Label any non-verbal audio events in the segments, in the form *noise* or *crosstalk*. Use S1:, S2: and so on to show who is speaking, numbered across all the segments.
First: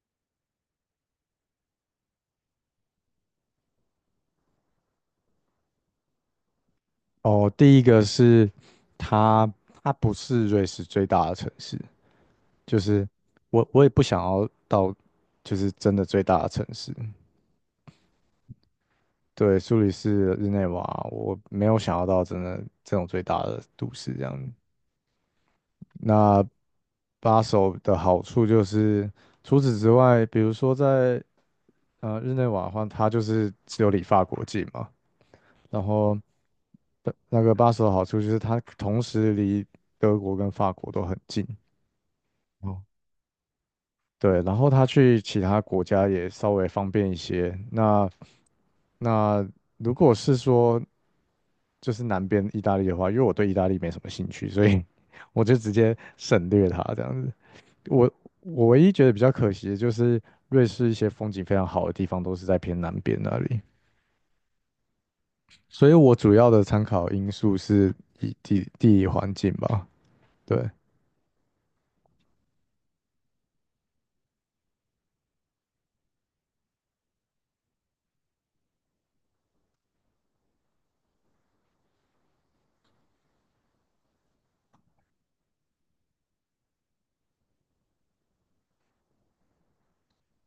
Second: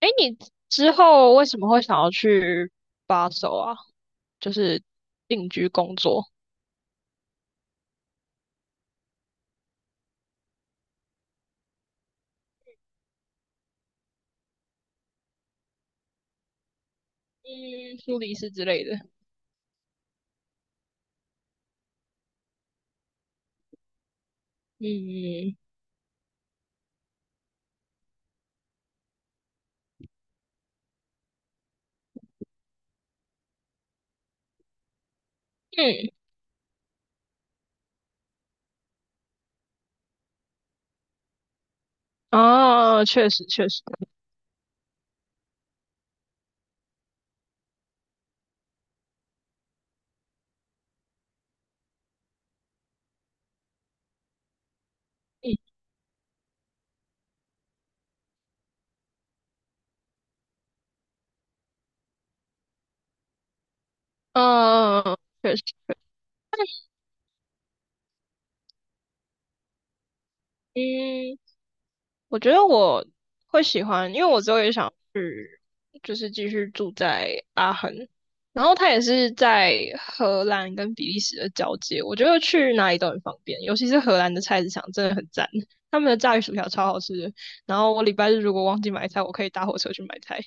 S1: 哎，你之后为什么会想要去巴首啊？就是定居工作。
S2: 哦，第一个是它，它不是瑞士最大的城市，就是我也不想要到，就是真的最大的城市。
S1: 嗯，苏黎世之类的。
S2: 对，苏黎世、日内瓦，我没有想要到真的这种最大的都市这样。
S1: 嗯
S2: 那巴首的好处就是，除此之外，比如说在日内瓦的话，它就是只有离法国近嘛，然
S1: 嗯。
S2: 后那个巴首的好处就是它同时离德国跟法国都很近。哦。
S1: 啊，确实确实。
S2: 对，然后他去其他国家也稍微方便一些。那如果是说就是南边意大利的话，因为我对意大利没什么兴趣，所以 *laughs* 我就
S1: 嗯
S2: 直接省略它这样子。我我唯一觉得比较可惜的就是瑞士一些风景非常好的地方都是在偏南边那里，
S1: 嗯，确实。
S2: 所以我主要的参考因素是以地理环境吧。对，
S1: 嗯，我觉得我会喜欢，因为我之后也想去，就是继续住在阿恒。然后他也是在荷兰跟比利时的交界，我觉得去哪里都很方便，尤其是荷兰的菜市场真的很赞，他们的炸鱼薯条超好吃的。然后我礼拜日如果忘记买菜，我可以搭火车去买菜。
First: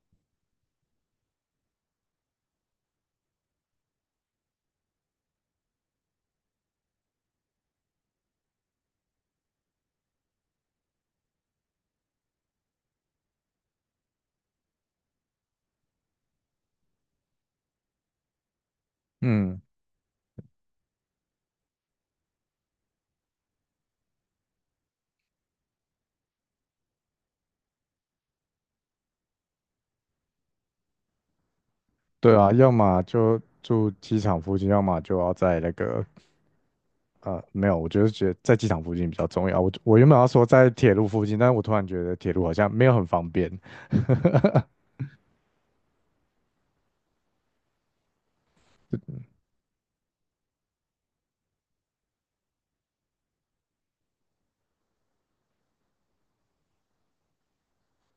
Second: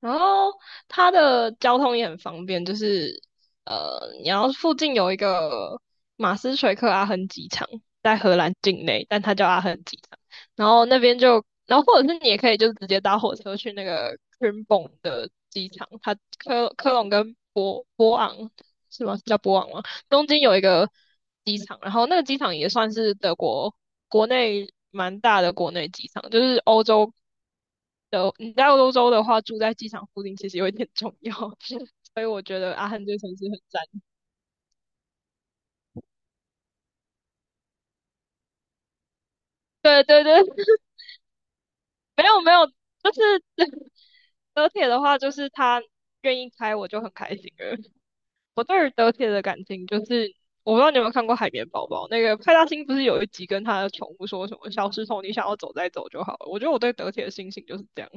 S1: 然后它的交通也很方便，就是你要附近有一个马斯垂克阿亨机场，在荷兰境内，但它叫阿亨机场。然后那边就，然后或者是你也可以就直接搭火车去那个 c r i m b o n 的机场，它科科隆跟博博昂是吗？是叫博
S2: 嗯，
S1: 昂吗？东京有一个机场，然后那个机场也算是德国国内蛮大的国内机场，就是欧洲的，你在欧洲的话，住在机场附近其实有一点重要。*laughs* 所以
S2: 对
S1: 我
S2: 啊，
S1: 觉
S2: 要
S1: 得阿
S2: 么
S1: 汉这个城
S2: 就
S1: 市很赞。
S2: 住机场附近，要么就要在那个。呃，没有，我就是觉得在机场附近比较重要。我
S1: 对
S2: 原本
S1: 对
S2: 要
S1: 对。
S2: 说在铁路附近，但是我突然觉得
S1: *laughs* 没
S2: 铁
S1: 有
S2: 路好
S1: 没有，
S2: 像没有很
S1: 就是
S2: 方便。
S1: *laughs* 德铁的话，就是他愿意开，我就很开心了。我对于德铁的感情就是，我不知道你有没有看过《海绵宝宝》，那个派大星不是有一集跟他的宠物说什么"小石头，你想要走再走就好了"。我觉得我对德铁的心情就是这样。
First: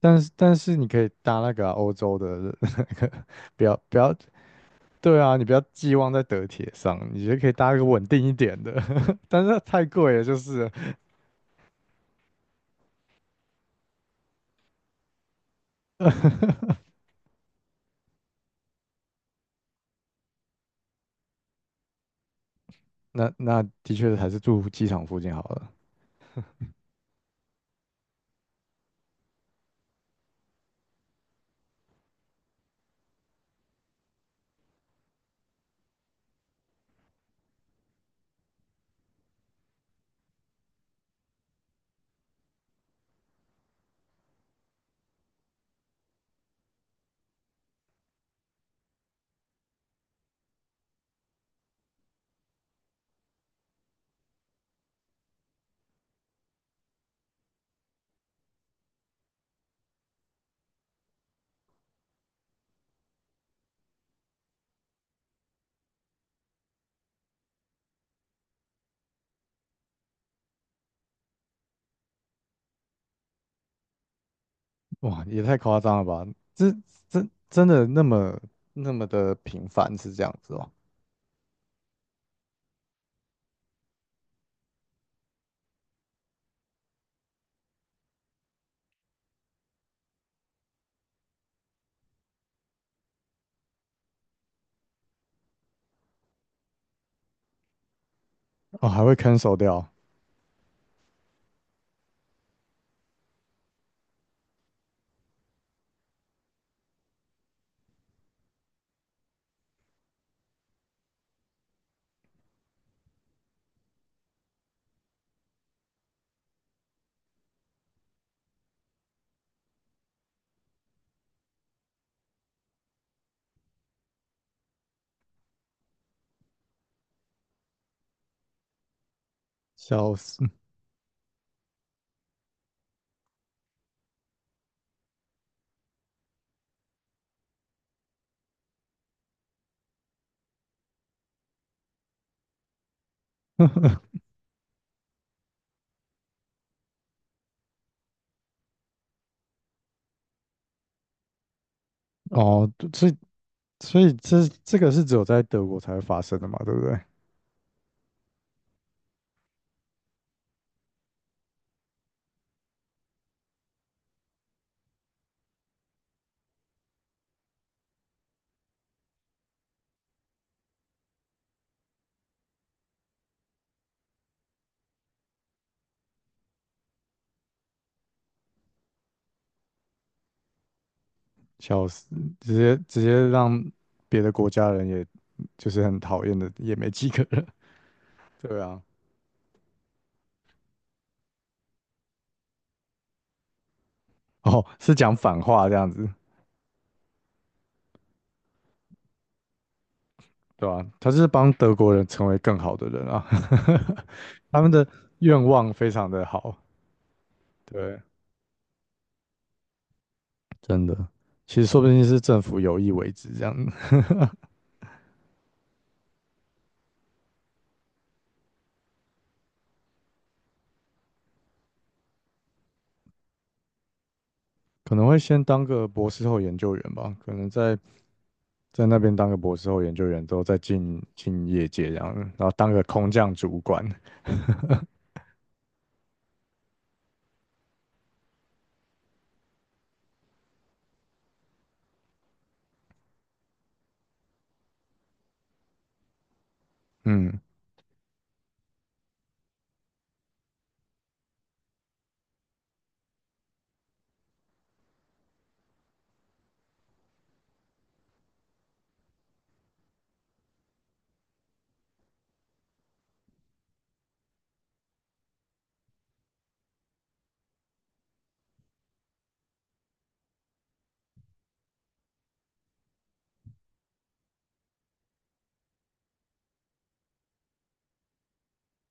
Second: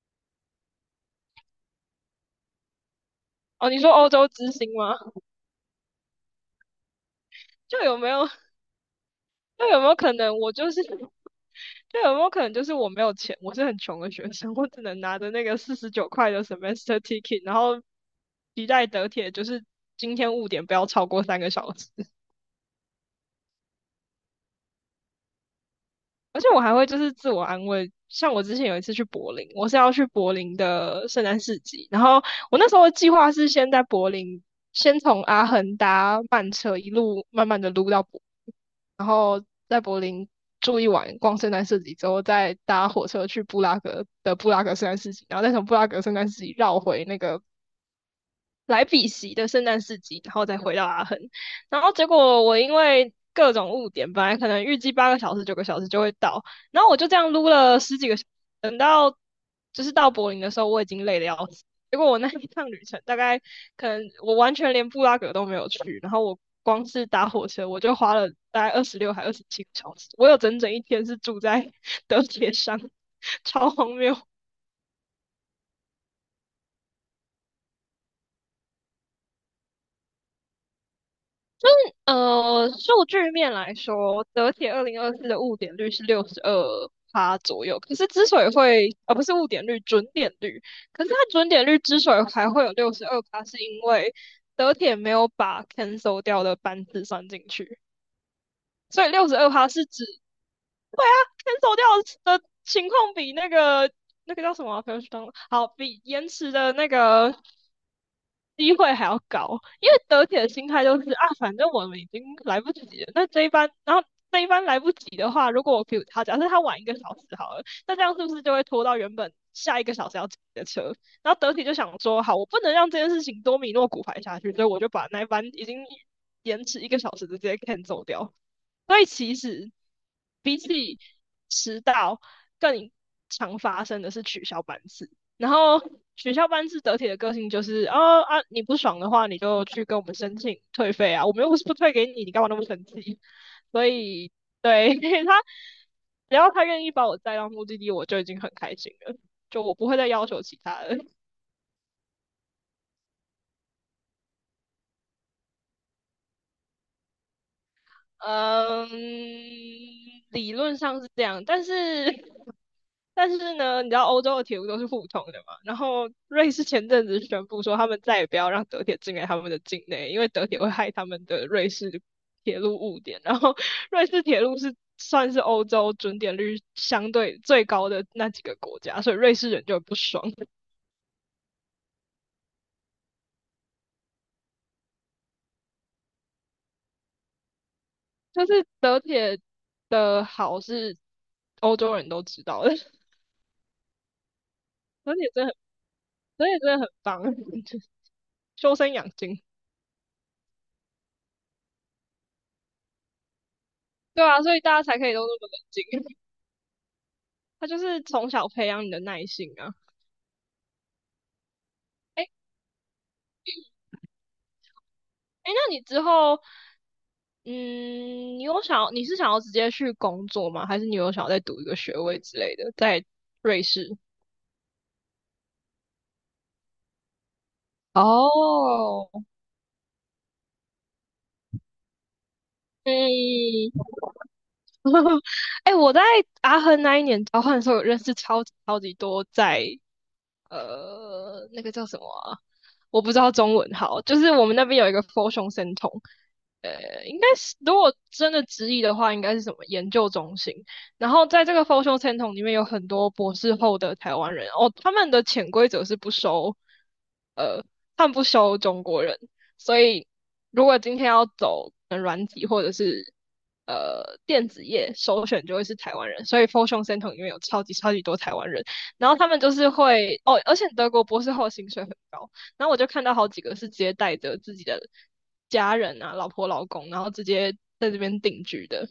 S2: 但是你可以搭那个啊欧洲的 *laughs* 那个，不
S1: 哦，你
S2: 要
S1: 说
S2: 不
S1: 欧
S2: 要，
S1: 洲之星吗？
S2: 对啊，你不要寄望在德铁上，你就可以搭一
S1: 就
S2: 个
S1: 有
S2: 稳
S1: 没
S2: 定
S1: 有
S2: 一点的，*laughs* 但是
S1: 那有
S2: 太
S1: 没有可
S2: 贵了，就
S1: 能我
S2: 是
S1: 就是，那有没有可能就是我没有钱，我是很穷的学生，我只能拿着那个49块
S2: 了
S1: 的 semester ticket,然后期待得铁，就是今天误点不要超过3个小时。
S2: *laughs* 那那的确还是住机场附近好了。
S1: 而且我还会就是自我安慰，像我之前有一次去柏林，我是要去柏林的圣诞市集，然后我那时候的计划是先在柏林，先从阿亨搭慢车一路慢慢的撸到。在柏林住一晚，逛圣诞市集之后，再搭火车去布拉格的布拉格圣诞市集，然后再从布拉格圣诞市集绕回那个来比锡的圣诞市集，然后再回到阿亨。然后结果我因为各种误点，本来可能预计8个小时、9个小时就会到，然后我就这样撸了十几个小时，等到就是到柏林的时候，我已经累得要死。结果我那一趟旅程，大概可能我完全连布拉格都没有去，然后我光是搭火车，我就花了大概26还27个小时，我有整整一天是住在德铁上。*laughs* 超荒谬。
S2: 哇，也太夸张了吧？这真的那么那么的频繁是这样子哦？
S1: 数据面来说，德铁2024的误点率是六十二趴左右。可是之所以会，不是误点率，准点率。可是它准点率之所以还会有六十二趴，是因为德铁没有把 cancel 掉的班次算进去，
S2: 哦，还
S1: 所以
S2: 会
S1: 六十二
S2: cancel
S1: 趴是
S2: 掉，
S1: 指，对啊，cancel 掉的情况比那个那个叫什么啊不要去当好，比延迟的那个。机会还要高，因为德铁的心态就是啊，反正我们已经来不及了，那这一班，然后这一班来不及的话，如果我比如他，假设他晚一个小时好了，那这样是不是就会拖到原本下一个小时要挤的车？然后德铁就想说，好，我不能让这件事情多米诺骨牌下去，所以我就把那一班已经延迟一个小时的直接 cancel 掉。所以其实
S2: 笑死。
S1: 比起迟到，更常发生的是取消班次。然后取消班次得体的个性就是，哦啊，你不爽的话，你就去跟我们申请退费啊，我们又不是不退给你，你干嘛那么生气？所
S2: *laughs*
S1: 以，对，*laughs* 他，只要他愿意把我载到目的地，我就已经很开心了。就我不会再要求其他的。
S2: 哦，所以所以这个是只有在德国才会发生的嘛，对不对？
S1: 嗯，理论上是这样，但是呢，你知道欧洲的铁路都是互通的嘛？然后瑞士前阵子宣布说，他们再也不要让德铁进来他们的境内，因为德铁会害他们的瑞士铁路误点。然后瑞士铁路是算是欧洲准点率相对最高的那几个国家，所以瑞士人就很不爽。
S2: 笑死，直接让别的国家人也就是很讨厌的，也没几个人。
S1: 就
S2: 对
S1: 是
S2: 啊，
S1: 德铁的好是欧洲人都知道的，
S2: 哦，是讲
S1: 德铁
S2: 反
S1: 真的很，
S2: 话这样子，
S1: 德铁真的很棒。*laughs* 修身养精。
S2: 对吧、他就是帮德国人成为更好的人啊，
S1: 对啊，
S2: *laughs*
S1: 所以
S2: 他们
S1: 大家
S2: 的
S1: 才可以都那
S2: 愿
S1: 么冷
S2: 望
S1: 静。
S2: 非常
S1: *laughs*
S2: 的好，
S1: 他就
S2: 对，
S1: 是从小培养你的耐性啊。
S2: 真的。其实说不定是
S1: 哎欸
S2: 政府有意为之这样子，
S1: 哎，欸那你之后，嗯，你是想要直接去工作吗？还是你有想要再读一个学位之类的，在瑞士？
S2: *laughs* 可能会先当个博士后研究员吧，可能在那
S1: 哦。
S2: 边当个博士后研究员之后，再进业界这样，然后当个空降主
S1: 嗯。
S2: 管。
S1: 哎 *laughs* 欸我在阿亨那一年交换的时候，有认识超级超级多在那个叫什么啊我不知道中文好，就是我们那边有一个 f o r 胸生酮，应该
S2: 嗯，
S1: 是如果真的直译的话，应该是什么研究中心。然后在这个 f o r 胸生酮里面有很多博士后的台湾人哦，他们的潜规则是不收，呃，他们不收中国人，所以如果今天要走软体或者是电子业，首选就会是台湾人，所以 f o r 胸生酮里面有超级超级多台湾人。然后他们就是会哦，而且德国博士后薪水很高，然后我就看到好几个是直接带着自己的家人啊、老婆、老公，然后直接在这边定居的，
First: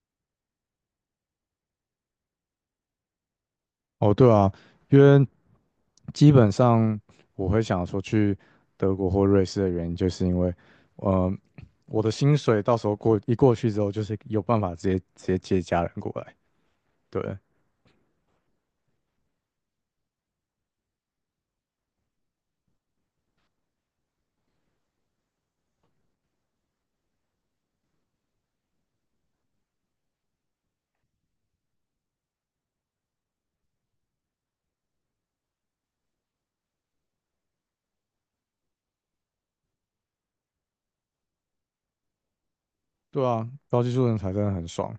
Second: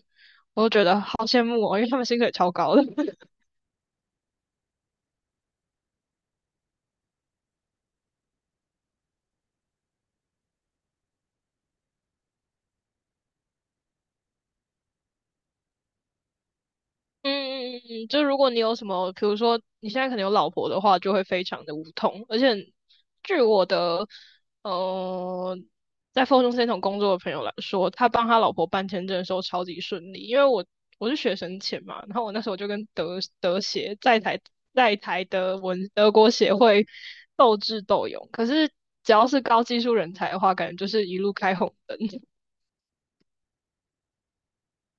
S1: 我就觉得好羡慕哦，因为他们薪水超高的。
S2: 哦，对啊，因为基本上我会想说去德国或瑞士的原因，就是因为，呃，我的薪水到时候过去之后，就是有办法直接接家人过来。对，
S1: 嗯嗯嗯嗯，就如果你有什么，比如说你现在可能有老婆的话，就会非常的无痛。而且据我的呃，在 f o r t u 工作的朋友来说，他帮他老婆办签证的时候超级顺利，因为我是学生签嘛，然后我那时候就跟德协在台德文德国协会斗智斗勇，可是只要是高技术人才的话，感觉就是一路开红灯。
S2: 对啊，高技术人才真的很爽。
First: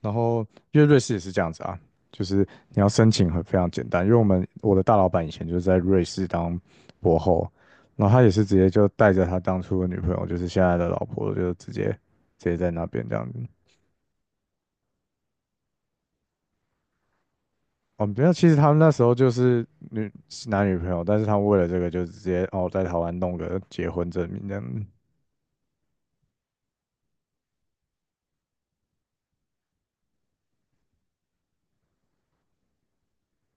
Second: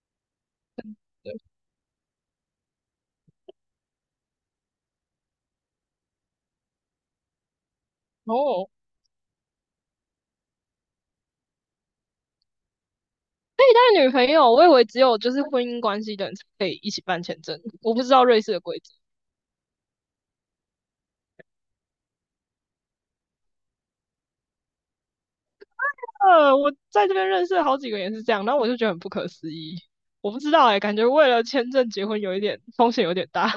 S2: 然后因为瑞士也是这样
S1: *laughs*
S2: 子啊，就是你要申请很非常简单，因为我的大老板以前就是在瑞士当博后，然后他也是直接
S1: 哦，
S2: 就带着他当初的女朋友，就是现在的老婆，就直接在那边这样子。
S1: 女朋友，我以为只有就是婚姻关系的人才可以一起办签证，我不
S2: 哦，
S1: 知
S2: 没
S1: 道
S2: 有，
S1: 瑞
S2: 其
S1: 士
S2: 实
S1: 的
S2: 他们
S1: 规
S2: 那
S1: 则。
S2: 时候就是女男女朋友，但是他们为了这个就直接哦在台湾弄个结婚证明这样子。
S1: 我在这边认识了好几个也是这样，然后我就觉得很不可思议。我不知道哎、欸感觉为了签证结婚有一点风险有点大。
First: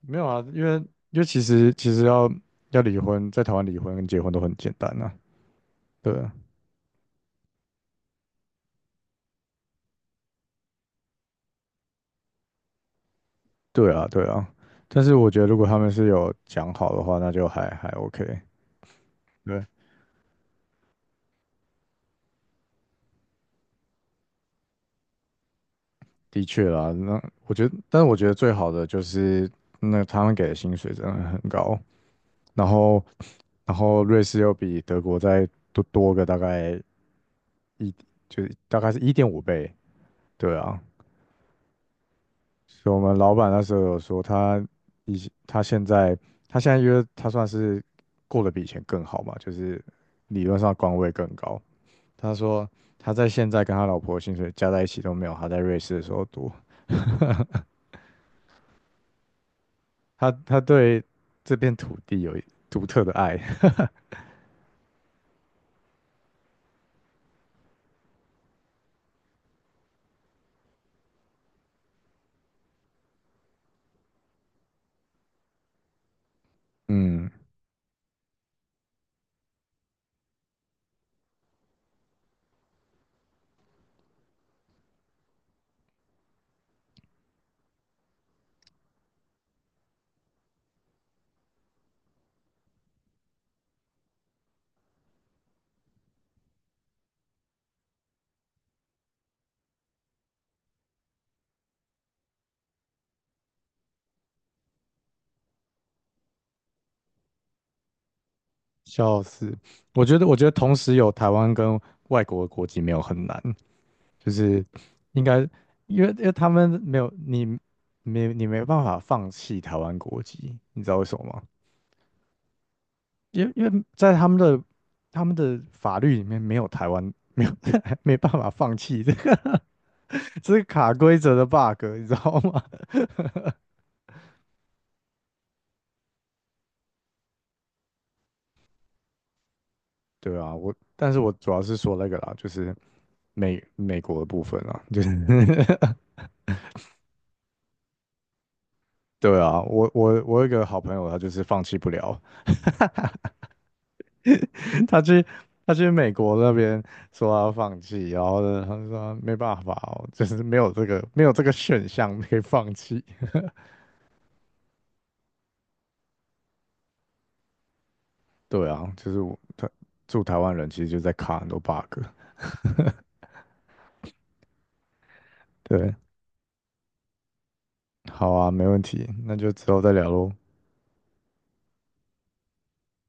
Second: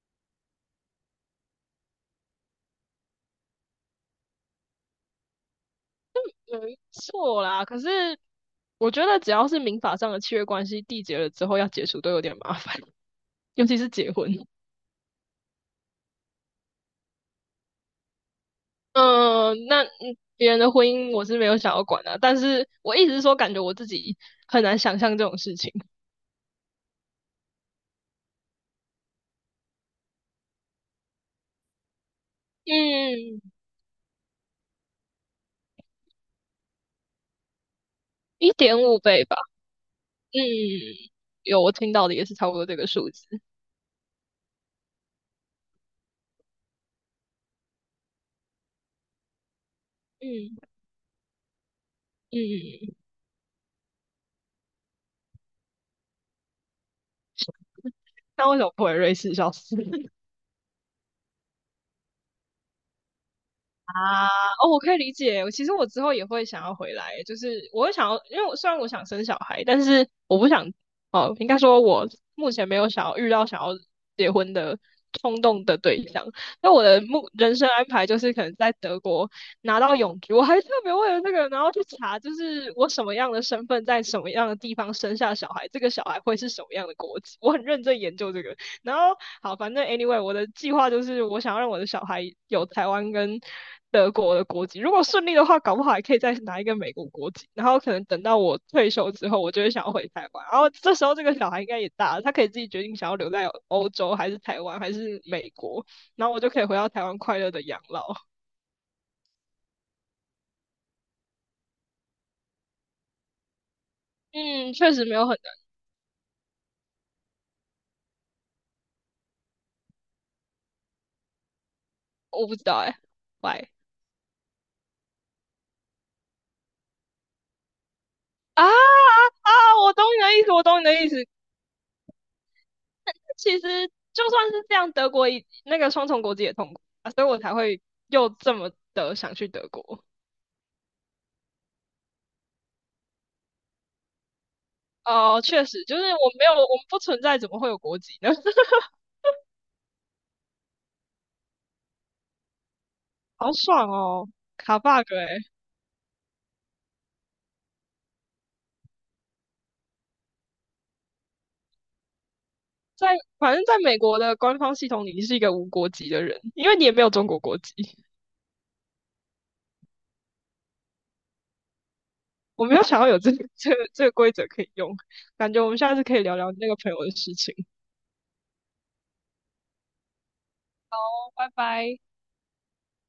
S2: 没有啊，因为因为其实要离婚，在台湾离婚跟结婚都很简单啊，对啊
S1: *laughs* 错啦。可是我觉得只要是民法上的契约关系缔结了之后要解除都有点麻烦，*laughs* 尤其是
S2: 对啊，
S1: 结
S2: 对
S1: 婚。
S2: 啊，
S1: *laughs*
S2: 但是我觉得如果他们是有讲好的话，那就还 OK。
S1: 嗯，呃
S2: 对，
S1: 那嗯别人的婚姻我是没有想要管的、啊但是我一直说感觉我自己很难想象这种事情。
S2: 的确啦，那我觉得，但是我觉得最好的就是那他们给的薪水真的很高，然后
S1: 嗯，
S2: 然后瑞士又比德国再多个大概就
S1: 一
S2: 是大
S1: 点
S2: 概是
S1: 五
S2: 一
S1: 倍
S2: 点
S1: 吧。
S2: 五倍，
S1: 嗯，
S2: 对啊，
S1: 有我听到的也是差不多这个
S2: 所以我
S1: 数
S2: 们老
S1: 字。
S2: 板那时候有说他以前他现在他现在因为他算是过得比以前更好嘛，就是理
S1: 嗯
S2: 论上官位更高，他说
S1: 嗯。
S2: 他在现在跟他老婆薪水加在一起都没有他在瑞士的时候多。
S1: 那为什么不回瑞士？笑死！
S2: 他对这片土地有独特的爱，
S1: 啊。哦，我可以理解。我其实我之后也会想要回来，就是我会想要，因为虽然我想生小孩，但是我不想，哦，应该说我目前没有想要遇到想要结婚的冲动的对象。那我
S2: *laughs*
S1: 的
S2: 嗯，
S1: 目人生安排就是可能在德国拿到永居，我还特别为了这个，然后去查，就是我什么样的身份在什么样的地方生下小孩，这个小孩会是什么样的国籍，我很认真研究这个。然后好，反正 anyway,我的计划就是我想要让我的小孩有台湾跟德国的国籍。如果顺利的话，搞不好还可以再拿一个美国国籍。然后可能等到我退休之后，我就会想要回台湾。然后这时候这个小孩应该也大了，他可以自己决定想要留在欧洲还是台湾还是美国。然后我就可以回到台湾快乐的养老。
S2: 笑死。我觉得同时有台湾跟外国的国籍没有很难，就是
S1: 嗯，确实没有
S2: 应
S1: 很
S2: 该
S1: 难。
S2: 因为他们没有没办法放弃台湾国籍，你知道为什么吗？
S1: 我不知道哎、欸
S2: 因为因
S1: 喂。
S2: 为在他们的法律里面没有台湾没有 *laughs* 没办法
S1: 啊啊
S2: 放弃这
S1: 啊，
S2: 个
S1: 我懂你的意思，
S2: 这
S1: 我
S2: 是
S1: 懂你
S2: 卡
S1: 的意思。
S2: 规则的 bug,你知道吗？*laughs*
S1: 其实就算是这样，德国也那个双重国籍也痛苦啊，所以我才会又这么的想去德国。
S2: 对啊，我，但是我主要是说那个啦，就是美国的部分啊，就是
S1: 哦，确实，
S2: *laughs*
S1: 就是我没有，我们不存在，怎么会有国籍呢？*laughs*
S2: 对啊，我我有一个好朋友，他就是放弃不了，
S1: 好爽哦，卡
S2: *laughs*
S1: bug
S2: 他去
S1: 哎。
S2: 他去美国那边说他要放弃，然后呢，他就说没办法哦，就是没有这个选项可以放弃。
S1: 在反正在美国的官方系统里，你是一个无国籍的人，因为你也没有中国国籍。
S2: 对啊，就是住台湾人其实就在卡很多 bug。
S1: 我没有想要有这个规则可以用，感觉我们
S2: 对，
S1: 下次可以聊聊那个朋友的事情。
S2: 好啊，没问题，那就之后再聊喽。
S1: 拜拜。